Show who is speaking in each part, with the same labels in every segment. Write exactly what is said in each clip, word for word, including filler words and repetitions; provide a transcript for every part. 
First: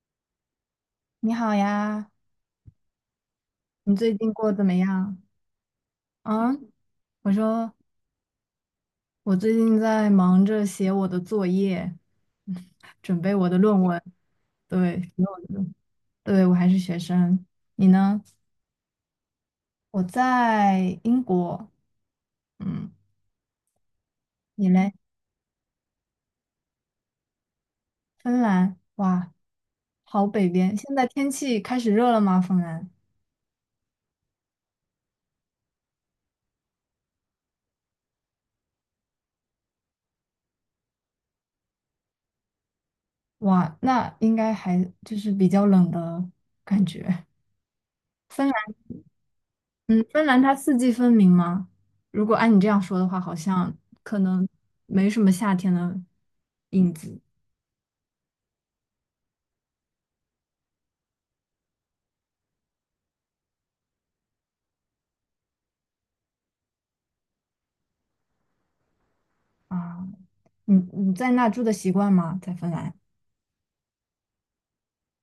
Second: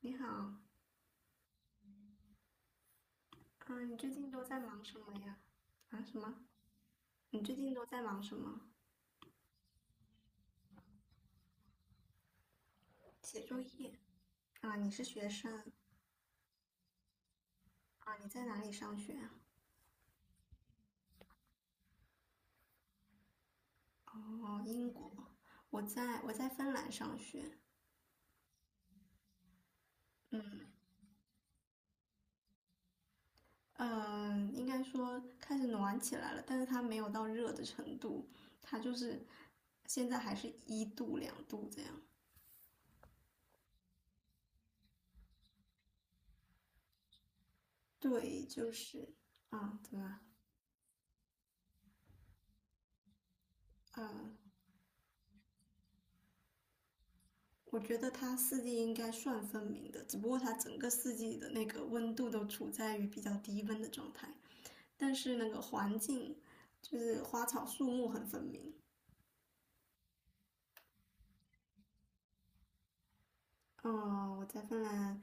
Speaker 1: 你好，
Speaker 2: 你好呀，
Speaker 1: 嗯，你
Speaker 2: 你
Speaker 1: 最
Speaker 2: 最
Speaker 1: 近
Speaker 2: 近
Speaker 1: 都
Speaker 2: 过得
Speaker 1: 在
Speaker 2: 怎么
Speaker 1: 忙什么
Speaker 2: 样？
Speaker 1: 呀？啊，什么？
Speaker 2: 啊，我
Speaker 1: 你最
Speaker 2: 说
Speaker 1: 近都在忙什么？
Speaker 2: 我最近在忙着写我的作业，准备
Speaker 1: 写
Speaker 2: 我的
Speaker 1: 作
Speaker 2: 论
Speaker 1: 业
Speaker 2: 文。
Speaker 1: 啊？你是
Speaker 2: 对，写
Speaker 1: 学
Speaker 2: 我
Speaker 1: 生
Speaker 2: 的论对，我还是学生。你
Speaker 1: 啊？
Speaker 2: 呢？
Speaker 1: 你在哪里上学啊？
Speaker 2: 我在英国，嗯，
Speaker 1: 哦，
Speaker 2: 你
Speaker 1: 英
Speaker 2: 嘞？
Speaker 1: 国，我在我在芬兰上学。
Speaker 2: 芬兰，哇，好北边。现在天气开始热了吗？芬兰，
Speaker 1: 嗯，应该说开始暖起来了，但是它没有到热的程度，它就是现在还是一度两度这样。
Speaker 2: 哇，那应该还就是比较冷的感觉。
Speaker 1: 对，
Speaker 2: 芬。
Speaker 1: 就是啊，怎么
Speaker 2: 嗯，
Speaker 1: 了？
Speaker 2: 芬兰它四季分明吗？如果按你这样说的话，好像
Speaker 1: 呃，
Speaker 2: 可能没什么夏天的影子。
Speaker 1: 我觉得它四季应该算分明的，只不过它整个四季的那个温度都处在于比较低温的状态，但是那个环境就是花草树木很分明。
Speaker 2: 啊，你你在那住的习惯吗？在芬兰？
Speaker 1: 嗯，我在芬兰，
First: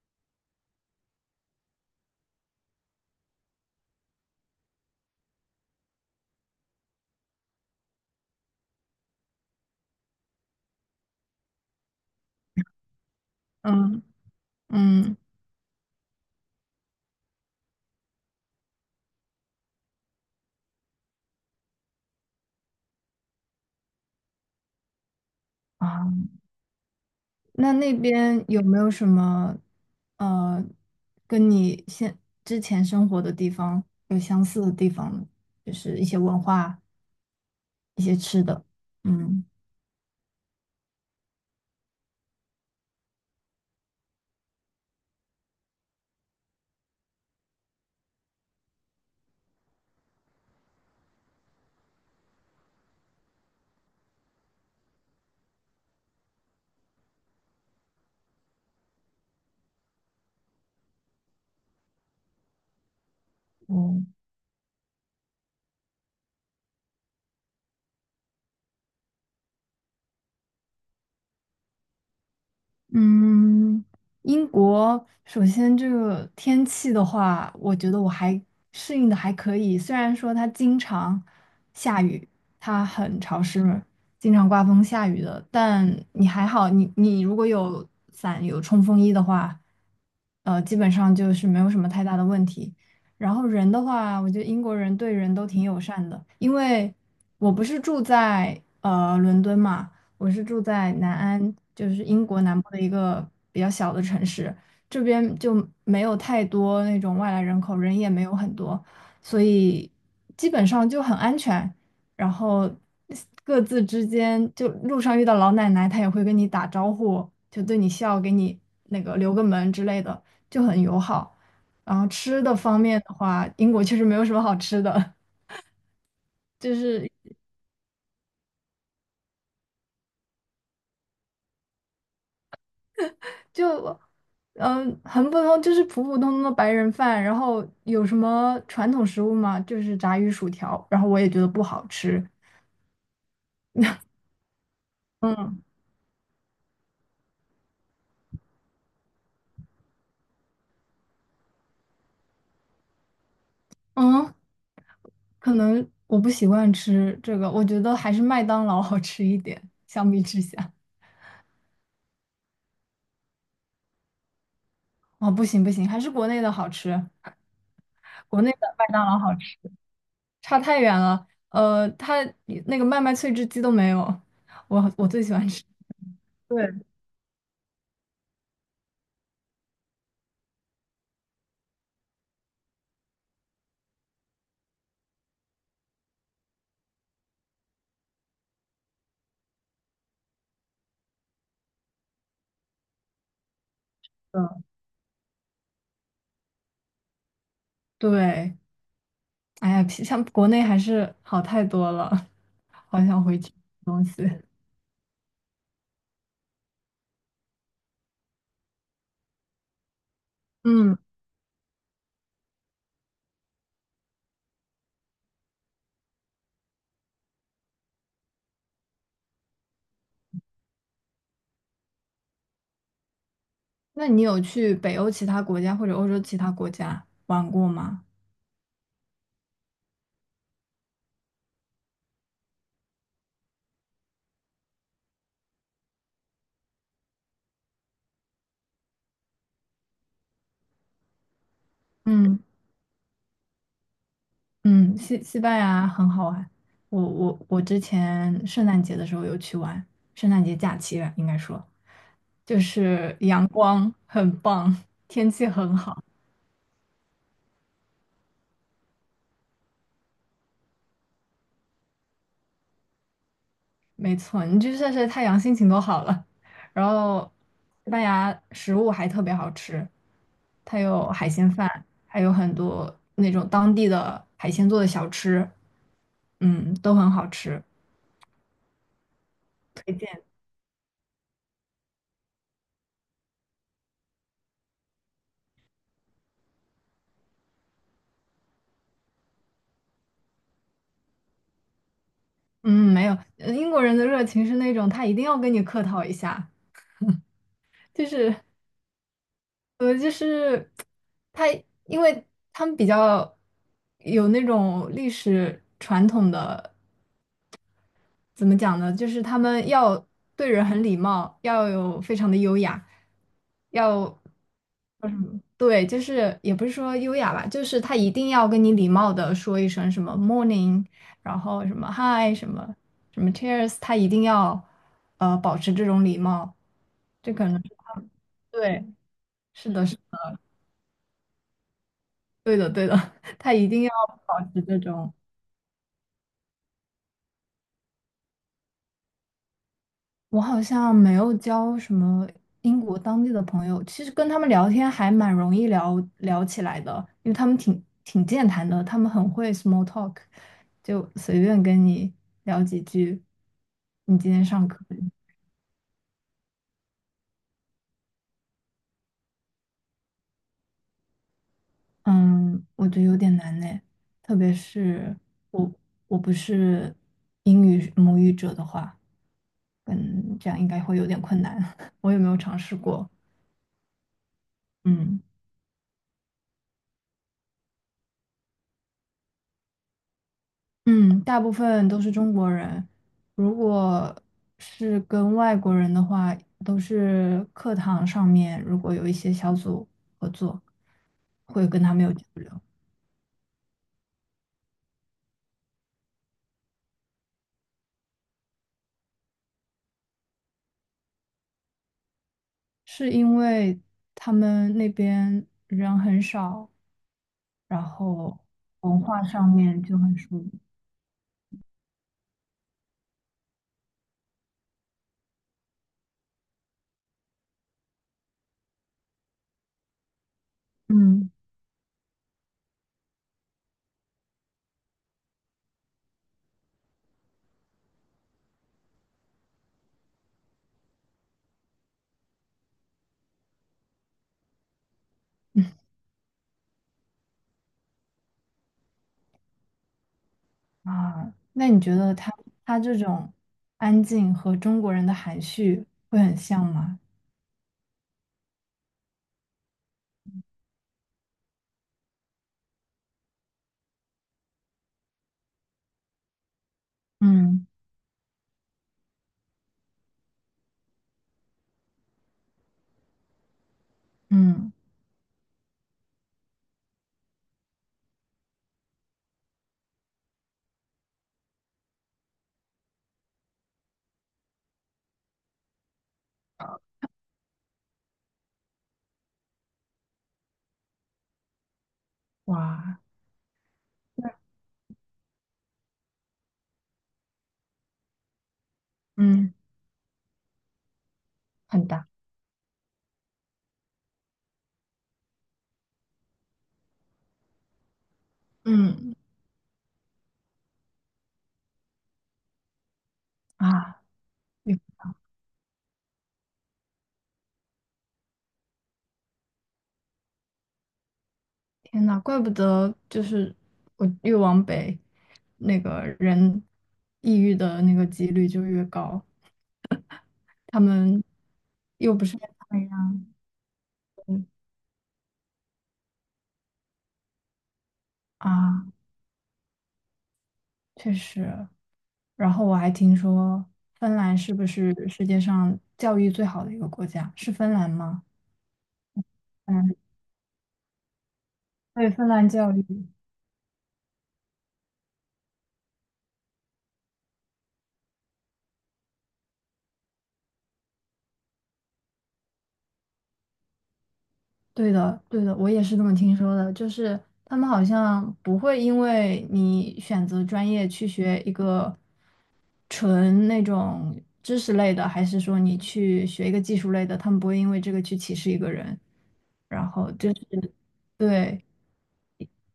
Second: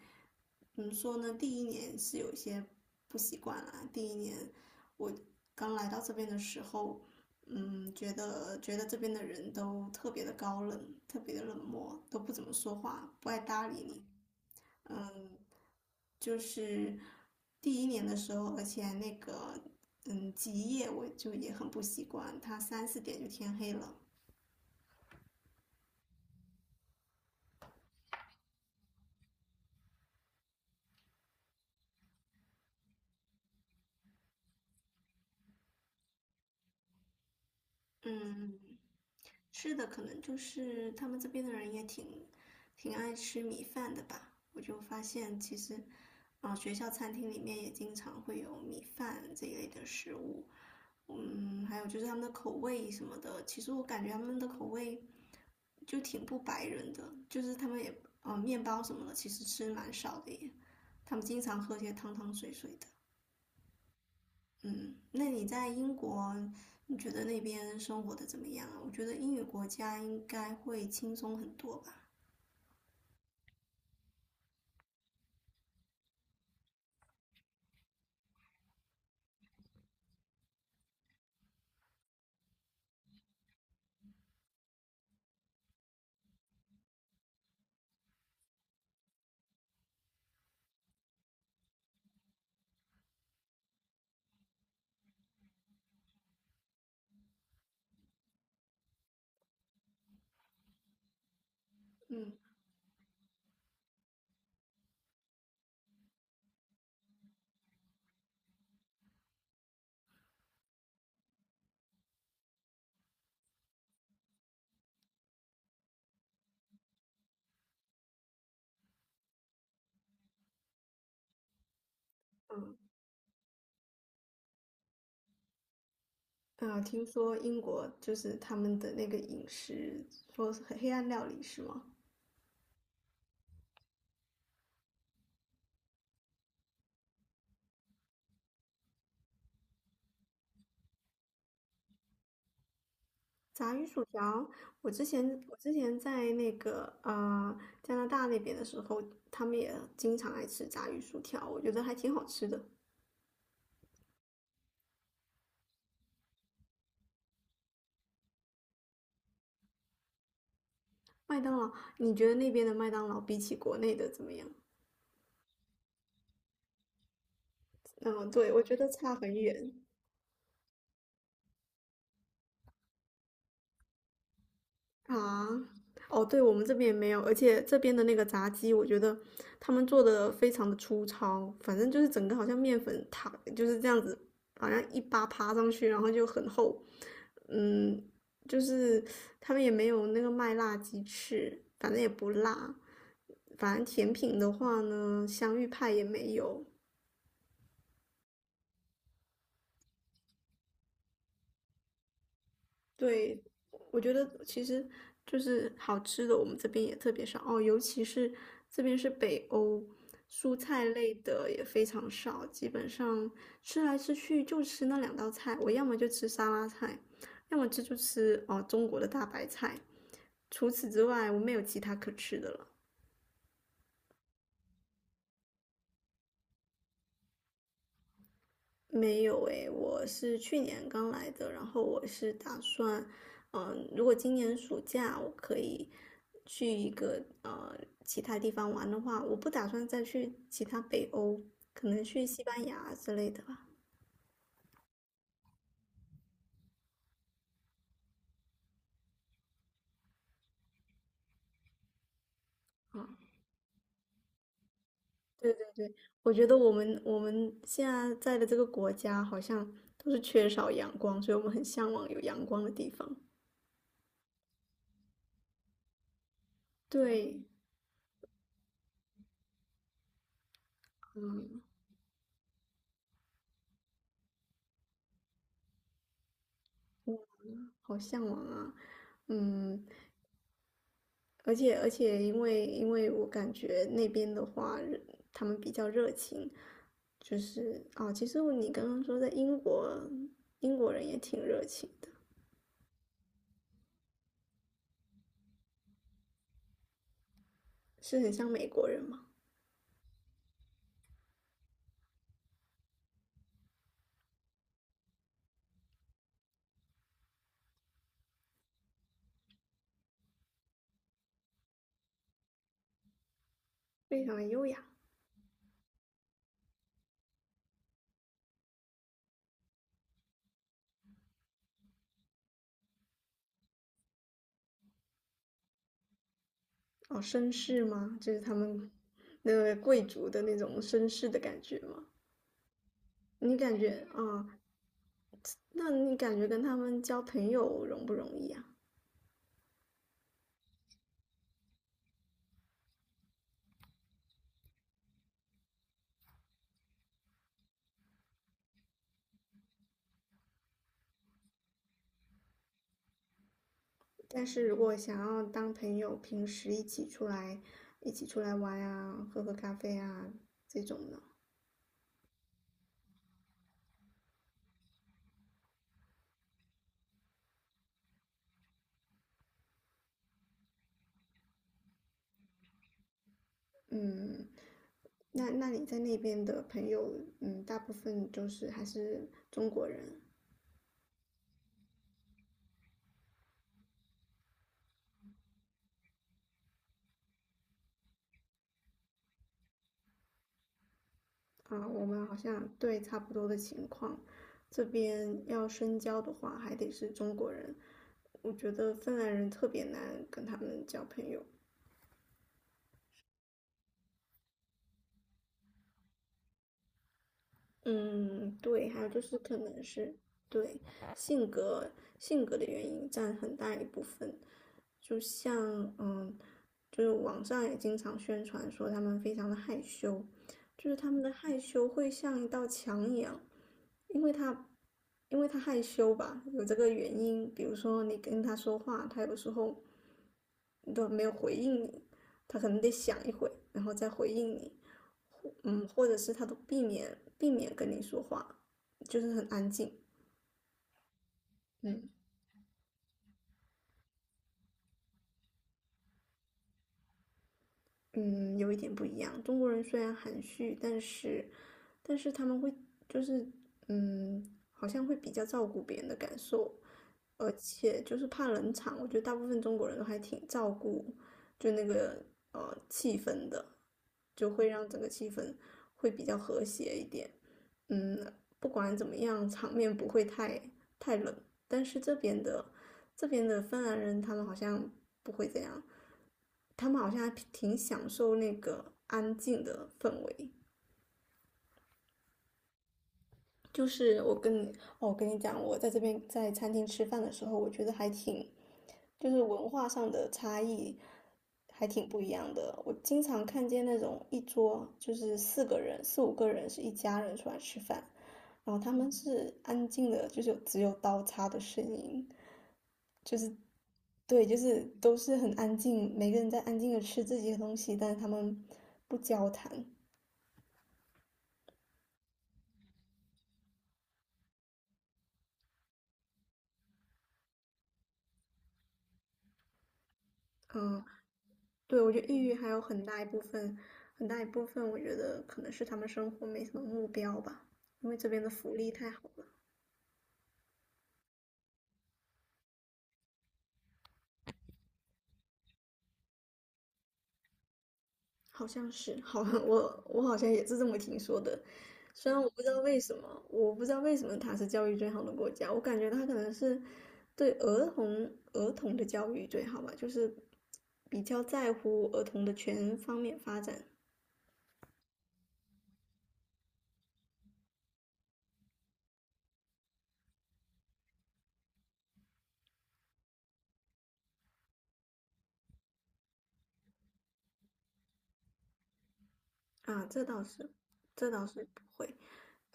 Speaker 1: 怎么说呢？第一年是有些不习惯啦。第一年我刚来到这边的时候，嗯，觉得觉得这边的人都特别的高冷，特别的冷漠，都不怎么说话，不爱搭理你。
Speaker 2: 嗯。嗯。
Speaker 1: 嗯，就是第一年的时候，而且那个嗯极夜我就也很不习惯，它三四点就天黑了。
Speaker 2: 啊，那那边有没有什么呃，跟你现之前生活的地方有相似的地方呢？就是一些文化、一些吃
Speaker 1: 嗯，
Speaker 2: 的。嗯。
Speaker 1: 吃的，可能就是他们这边的人也挺挺爱吃米饭的吧。我就发现其实，啊、学校餐厅里面也经常会有米饭这一类的食物。嗯，还有就是他们的口味什么的，其实我感觉他们的口味就挺不白人的，就是他们也，呃，面包什么的其实吃蛮少的耶。他们经常喝些汤汤水水的。
Speaker 2: 哦。
Speaker 1: 嗯，那你在英国，你觉得那边生活的怎么样啊？我觉得英语国家应该会轻松很多吧。
Speaker 2: 嗯，英国首先这个天气的话，我觉得我还适应的还可以。虽然说它经常下雨，它很潮湿，经常刮风下雨的，但你还好，你你如果有伞有冲锋衣的话，呃，基本上就是没有什么太大的问题。然后人的话，我觉得英国人对人都挺友善的，因为我不是住在呃伦敦嘛。我是住在南安，就是英
Speaker 1: 嗯。
Speaker 2: 国南部的一个比较小的城市，这边就没有太多那种外来人口，人也没有很多，所以基本上就很安全。然后各自之间，就路上遇到老奶奶，她也会跟你打招呼，就对你笑，给你那个留个门之类的，就很友好。然后吃的
Speaker 1: 嗯。
Speaker 2: 方面的话，英国确实没有什么好吃的，就
Speaker 1: 啊，听
Speaker 2: 是。
Speaker 1: 说英国就是他们的那个饮食，说是黑暗料理是吗？
Speaker 2: 就嗯、呃很普通，就是普普通通的白人饭。然后有什么传统食物吗？就是炸鱼薯条，然后我也觉得不好吃。
Speaker 1: 炸鱼薯条，我之前我
Speaker 2: 嗯。
Speaker 1: 之前在那个呃加拿大那边的时候，他们也经常爱吃炸鱼薯条，我觉得还挺好吃的。
Speaker 2: 嗯，可能我不习惯吃这个，我觉得还是麦当劳好吃一点，相比之下。
Speaker 1: 麦当劳，你觉得那边的麦当劳比起国内的怎么样？
Speaker 2: 哦，不行不行，还是国内的好吃，
Speaker 1: 嗯，
Speaker 2: 国内
Speaker 1: 对，我
Speaker 2: 的
Speaker 1: 觉
Speaker 2: 麦
Speaker 1: 得
Speaker 2: 当
Speaker 1: 差
Speaker 2: 劳
Speaker 1: 很
Speaker 2: 好吃，
Speaker 1: 远。
Speaker 2: 差太远了。呃，它那个麦麦脆汁鸡都没有，我我最喜
Speaker 1: 啊，
Speaker 2: 欢吃。
Speaker 1: 哦，对，我
Speaker 2: 对。
Speaker 1: 们这边也没有，而且这边的那个炸鸡，我觉得他们做的非常的粗糙，反正就是整个好像面粉塔就是这样子，好像一扒扒上去，然后就很厚，嗯，就是他们也没有那个麦辣鸡翅，反正也不辣，反正甜品的
Speaker 2: 嗯。
Speaker 1: 话呢，香芋派也没有，
Speaker 2: 对。哎呀，比像国内还是好太多了，好想回
Speaker 1: 对，
Speaker 2: 去吃
Speaker 1: 我
Speaker 2: 东
Speaker 1: 觉
Speaker 2: 西。
Speaker 1: 得其实就是好吃的，我们这边也特别少哦，尤其是这边是北欧，蔬菜
Speaker 2: 嗯，
Speaker 1: 类的也非常少，基本上吃来吃去就吃那两道菜，我要么就吃沙拉菜，要么这就吃哦中国的大白菜，除此之外我没有其他可吃的了。
Speaker 2: 那你有去北欧其他国家或者欧洲其他国家玩过吗？
Speaker 1: 没有诶，我是去年刚来的，然后我是打算，嗯、如果今年暑假我可以去一个呃其他地方玩的话，我不打算再去其他北欧，可能去
Speaker 2: 嗯。
Speaker 1: 西班牙之类的吧。
Speaker 2: 嗯，西西班牙很好玩，我我我之前圣诞节的时候有去玩，圣诞节假期吧，应该说，就
Speaker 1: 啊，
Speaker 2: 是阳光很棒，天气
Speaker 1: 对
Speaker 2: 很
Speaker 1: 对，
Speaker 2: 好。
Speaker 1: 我觉得我们我们现在在的这个国家好像都是缺少阳光，所以我们很向往有阳光的地方。
Speaker 2: 没错，你去晒晒太阳，心情都好了。然后，
Speaker 1: 对，
Speaker 2: 西班牙食物还特别好吃，它有海鲜饭，还有很多那种当地的海鲜做的小吃，嗯，都很好吃，
Speaker 1: 好向往啊。嗯，
Speaker 2: 推荐。
Speaker 1: 而且而且，因为因为我感觉那边的话，他们比较热情，就是哦，其实你刚刚说在英国，英国人也挺热情的，
Speaker 2: 嗯，没有，呃英国人的热情是那种他一定要跟你客套一下，就
Speaker 1: 是很
Speaker 2: 是
Speaker 1: 像美国人嘛，
Speaker 2: 呃，就是他，因为他们比较有那种历史传统的怎么讲呢？就是他们要对人很礼貌，要有非常的优雅，要
Speaker 1: 非常的优雅
Speaker 2: 叫什么？对，就是也不是说优雅吧，就是他一定要跟你礼貌的说一声什么 morning，然后什么 hi，什么什么 cheers，他一定要呃保持这种礼貌。
Speaker 1: 哦，
Speaker 2: 这可
Speaker 1: 绅
Speaker 2: 能是
Speaker 1: 士
Speaker 2: 他们
Speaker 1: 吗？就是他
Speaker 2: 对，
Speaker 1: 们那
Speaker 2: 是
Speaker 1: 个
Speaker 2: 的，是
Speaker 1: 贵族的那种绅士的感觉吗？
Speaker 2: 对的，对的，他
Speaker 1: 你
Speaker 2: 一
Speaker 1: 感
Speaker 2: 定要
Speaker 1: 觉啊、
Speaker 2: 保
Speaker 1: 哦
Speaker 2: 持这种。
Speaker 1: 那你感觉跟他们交朋友容不容易啊？
Speaker 2: 我好像没有交什么英国当地的朋友，其实跟他们聊天还蛮容易聊聊起来的，因为他们挺挺健谈的，他们很会 small talk，就随便跟你聊几句。你今天
Speaker 1: 但是
Speaker 2: 上
Speaker 1: 如
Speaker 2: 课，
Speaker 1: 果想要当朋友，平时一起出来，一起出来玩啊，喝喝咖啡啊，这种的，
Speaker 2: 嗯，我觉得有点难呢，特别是我我不是英语母语者的话，嗯，这样应该会有点困难。我也没有尝试过，
Speaker 1: 嗯，
Speaker 2: 嗯。
Speaker 1: 那那你在那边的朋友，嗯，大部分就是还是中国人
Speaker 2: 嗯，大部分都是中国人，如果是跟外国人的话，都是课堂上面如果有一些小组合作，会跟
Speaker 1: 啊，
Speaker 2: 他们
Speaker 1: 我
Speaker 2: 有交
Speaker 1: 们好
Speaker 2: 流。
Speaker 1: 像对差不多的情况，这边要深交的话，还得是中国人，我觉得芬兰人特别难跟他们交朋友，
Speaker 2: 是因为他们那边人很少，然后
Speaker 1: 嗯，对，
Speaker 2: 文
Speaker 1: 还有就
Speaker 2: 化
Speaker 1: 是
Speaker 2: 上
Speaker 1: 可
Speaker 2: 面
Speaker 1: 能
Speaker 2: 就
Speaker 1: 是
Speaker 2: 很疏离。
Speaker 1: 对性格性格的原因占很大一部分，就像嗯，就是网上也经常宣传说他们非常的害羞，就是他们的
Speaker 2: 嗯。
Speaker 1: 害羞会像一道墙一样，因为他因为他害羞吧，有这个原因，比如说你跟他说话，他有时候都没有回应你，他可能得想一会，然后再回应你。嗯，或者是他都避免避免跟你说话，就是很安静。
Speaker 2: 啊，那你觉
Speaker 1: 嗯。
Speaker 2: 得他他这种安静和中国人的含蓄会很像吗？
Speaker 1: 嗯，有一点不一样。中国人虽然含蓄，但是但是他们会就是嗯，好像会比较照顾别人的感受，而
Speaker 2: 嗯。
Speaker 1: 且就是怕冷场，我觉得大部分中国人都还挺照顾就那个呃气氛的，就会
Speaker 2: 嗯，
Speaker 1: 让整个气氛会比较和谐一点。嗯，不管怎么样，场面不会太太冷。但是这边的这边的芬兰人，他们好像不会这样，他们好像还挺享受那个安静的氛围。
Speaker 2: 哇，
Speaker 1: 就是我跟你，哦，我跟你讲，我在这边在餐厅吃饭的时候，我觉得还挺就是
Speaker 2: 嗯
Speaker 1: 文化上的差异
Speaker 2: 很
Speaker 1: 还挺
Speaker 2: 大。
Speaker 1: 不一样的。我经常看见那种一桌就是四个人、四五个人是一家人出来吃饭，然后他们
Speaker 2: 嗯。
Speaker 1: 是安静的，就是有只有刀叉的声音，
Speaker 2: 啊，
Speaker 1: 对，就
Speaker 2: 哟，
Speaker 1: 是都是很安静，每个人在安静的吃自己的东西，但是他们不交谈。
Speaker 2: 天呐，怪不得就是我越往北，那个人抑郁的那个几率就越高。他
Speaker 1: 嗯，
Speaker 2: 们
Speaker 1: 对，我
Speaker 2: 又
Speaker 1: 觉
Speaker 2: 不
Speaker 1: 得
Speaker 2: 是。
Speaker 1: 抑郁还有很大一部分，很大一部分我觉得可能是他们生活没什么目标吧，因为这边的福
Speaker 2: 啊，
Speaker 1: 利太好了。
Speaker 2: 确实。然后我还听说芬兰是不是世界上教育最好的一个国家？是芬兰吗？
Speaker 1: 好像是，好，
Speaker 2: 嗯，
Speaker 1: 我我好像也是这么听说的。
Speaker 2: 对，芬
Speaker 1: 虽然我
Speaker 2: 兰
Speaker 1: 不知
Speaker 2: 教
Speaker 1: 道
Speaker 2: 育。
Speaker 1: 为什么，我不知道为什么它是教育最好的国家，我感觉它可能是对儿童儿童的教育最好吧，就是比较在乎儿童的全方面发展
Speaker 2: 对的，对的，我也是这么听说的。就是他们好像不会因为你选择专业去学一个纯那种知识类的，还是说你去学一个技术类的，他们不会因为这个去歧视一个人。然
Speaker 1: 啊，
Speaker 2: 后
Speaker 1: 这
Speaker 2: 就
Speaker 1: 倒是，
Speaker 2: 是，
Speaker 1: 这倒是
Speaker 2: 对，
Speaker 1: 不会。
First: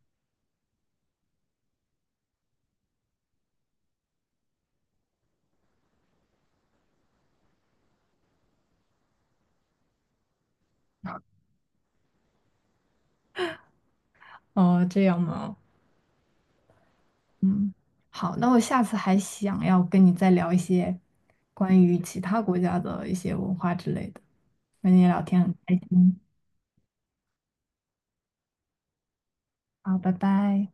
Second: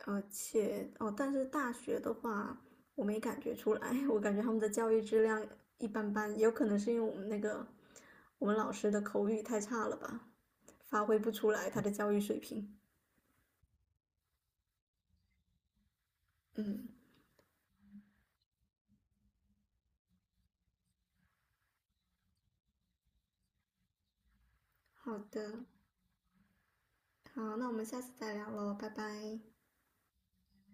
Speaker 1: 而且哦，但是大学的话，我没感觉出来，我感觉他们的教育质量一般般，有可能是因为我们那个我们老师的口语太差了吧，发挥不出来他的教育水平。
Speaker 2: 哦，这样吗？
Speaker 1: 嗯，
Speaker 2: 好，那我下次还想要跟你再聊一些关于其他国家的一些文化之类的，跟你
Speaker 1: 好
Speaker 2: 聊天很
Speaker 1: 的，
Speaker 2: 开心。
Speaker 1: 好，那我们下次再聊喽，拜拜。
Speaker 2: 好，拜拜。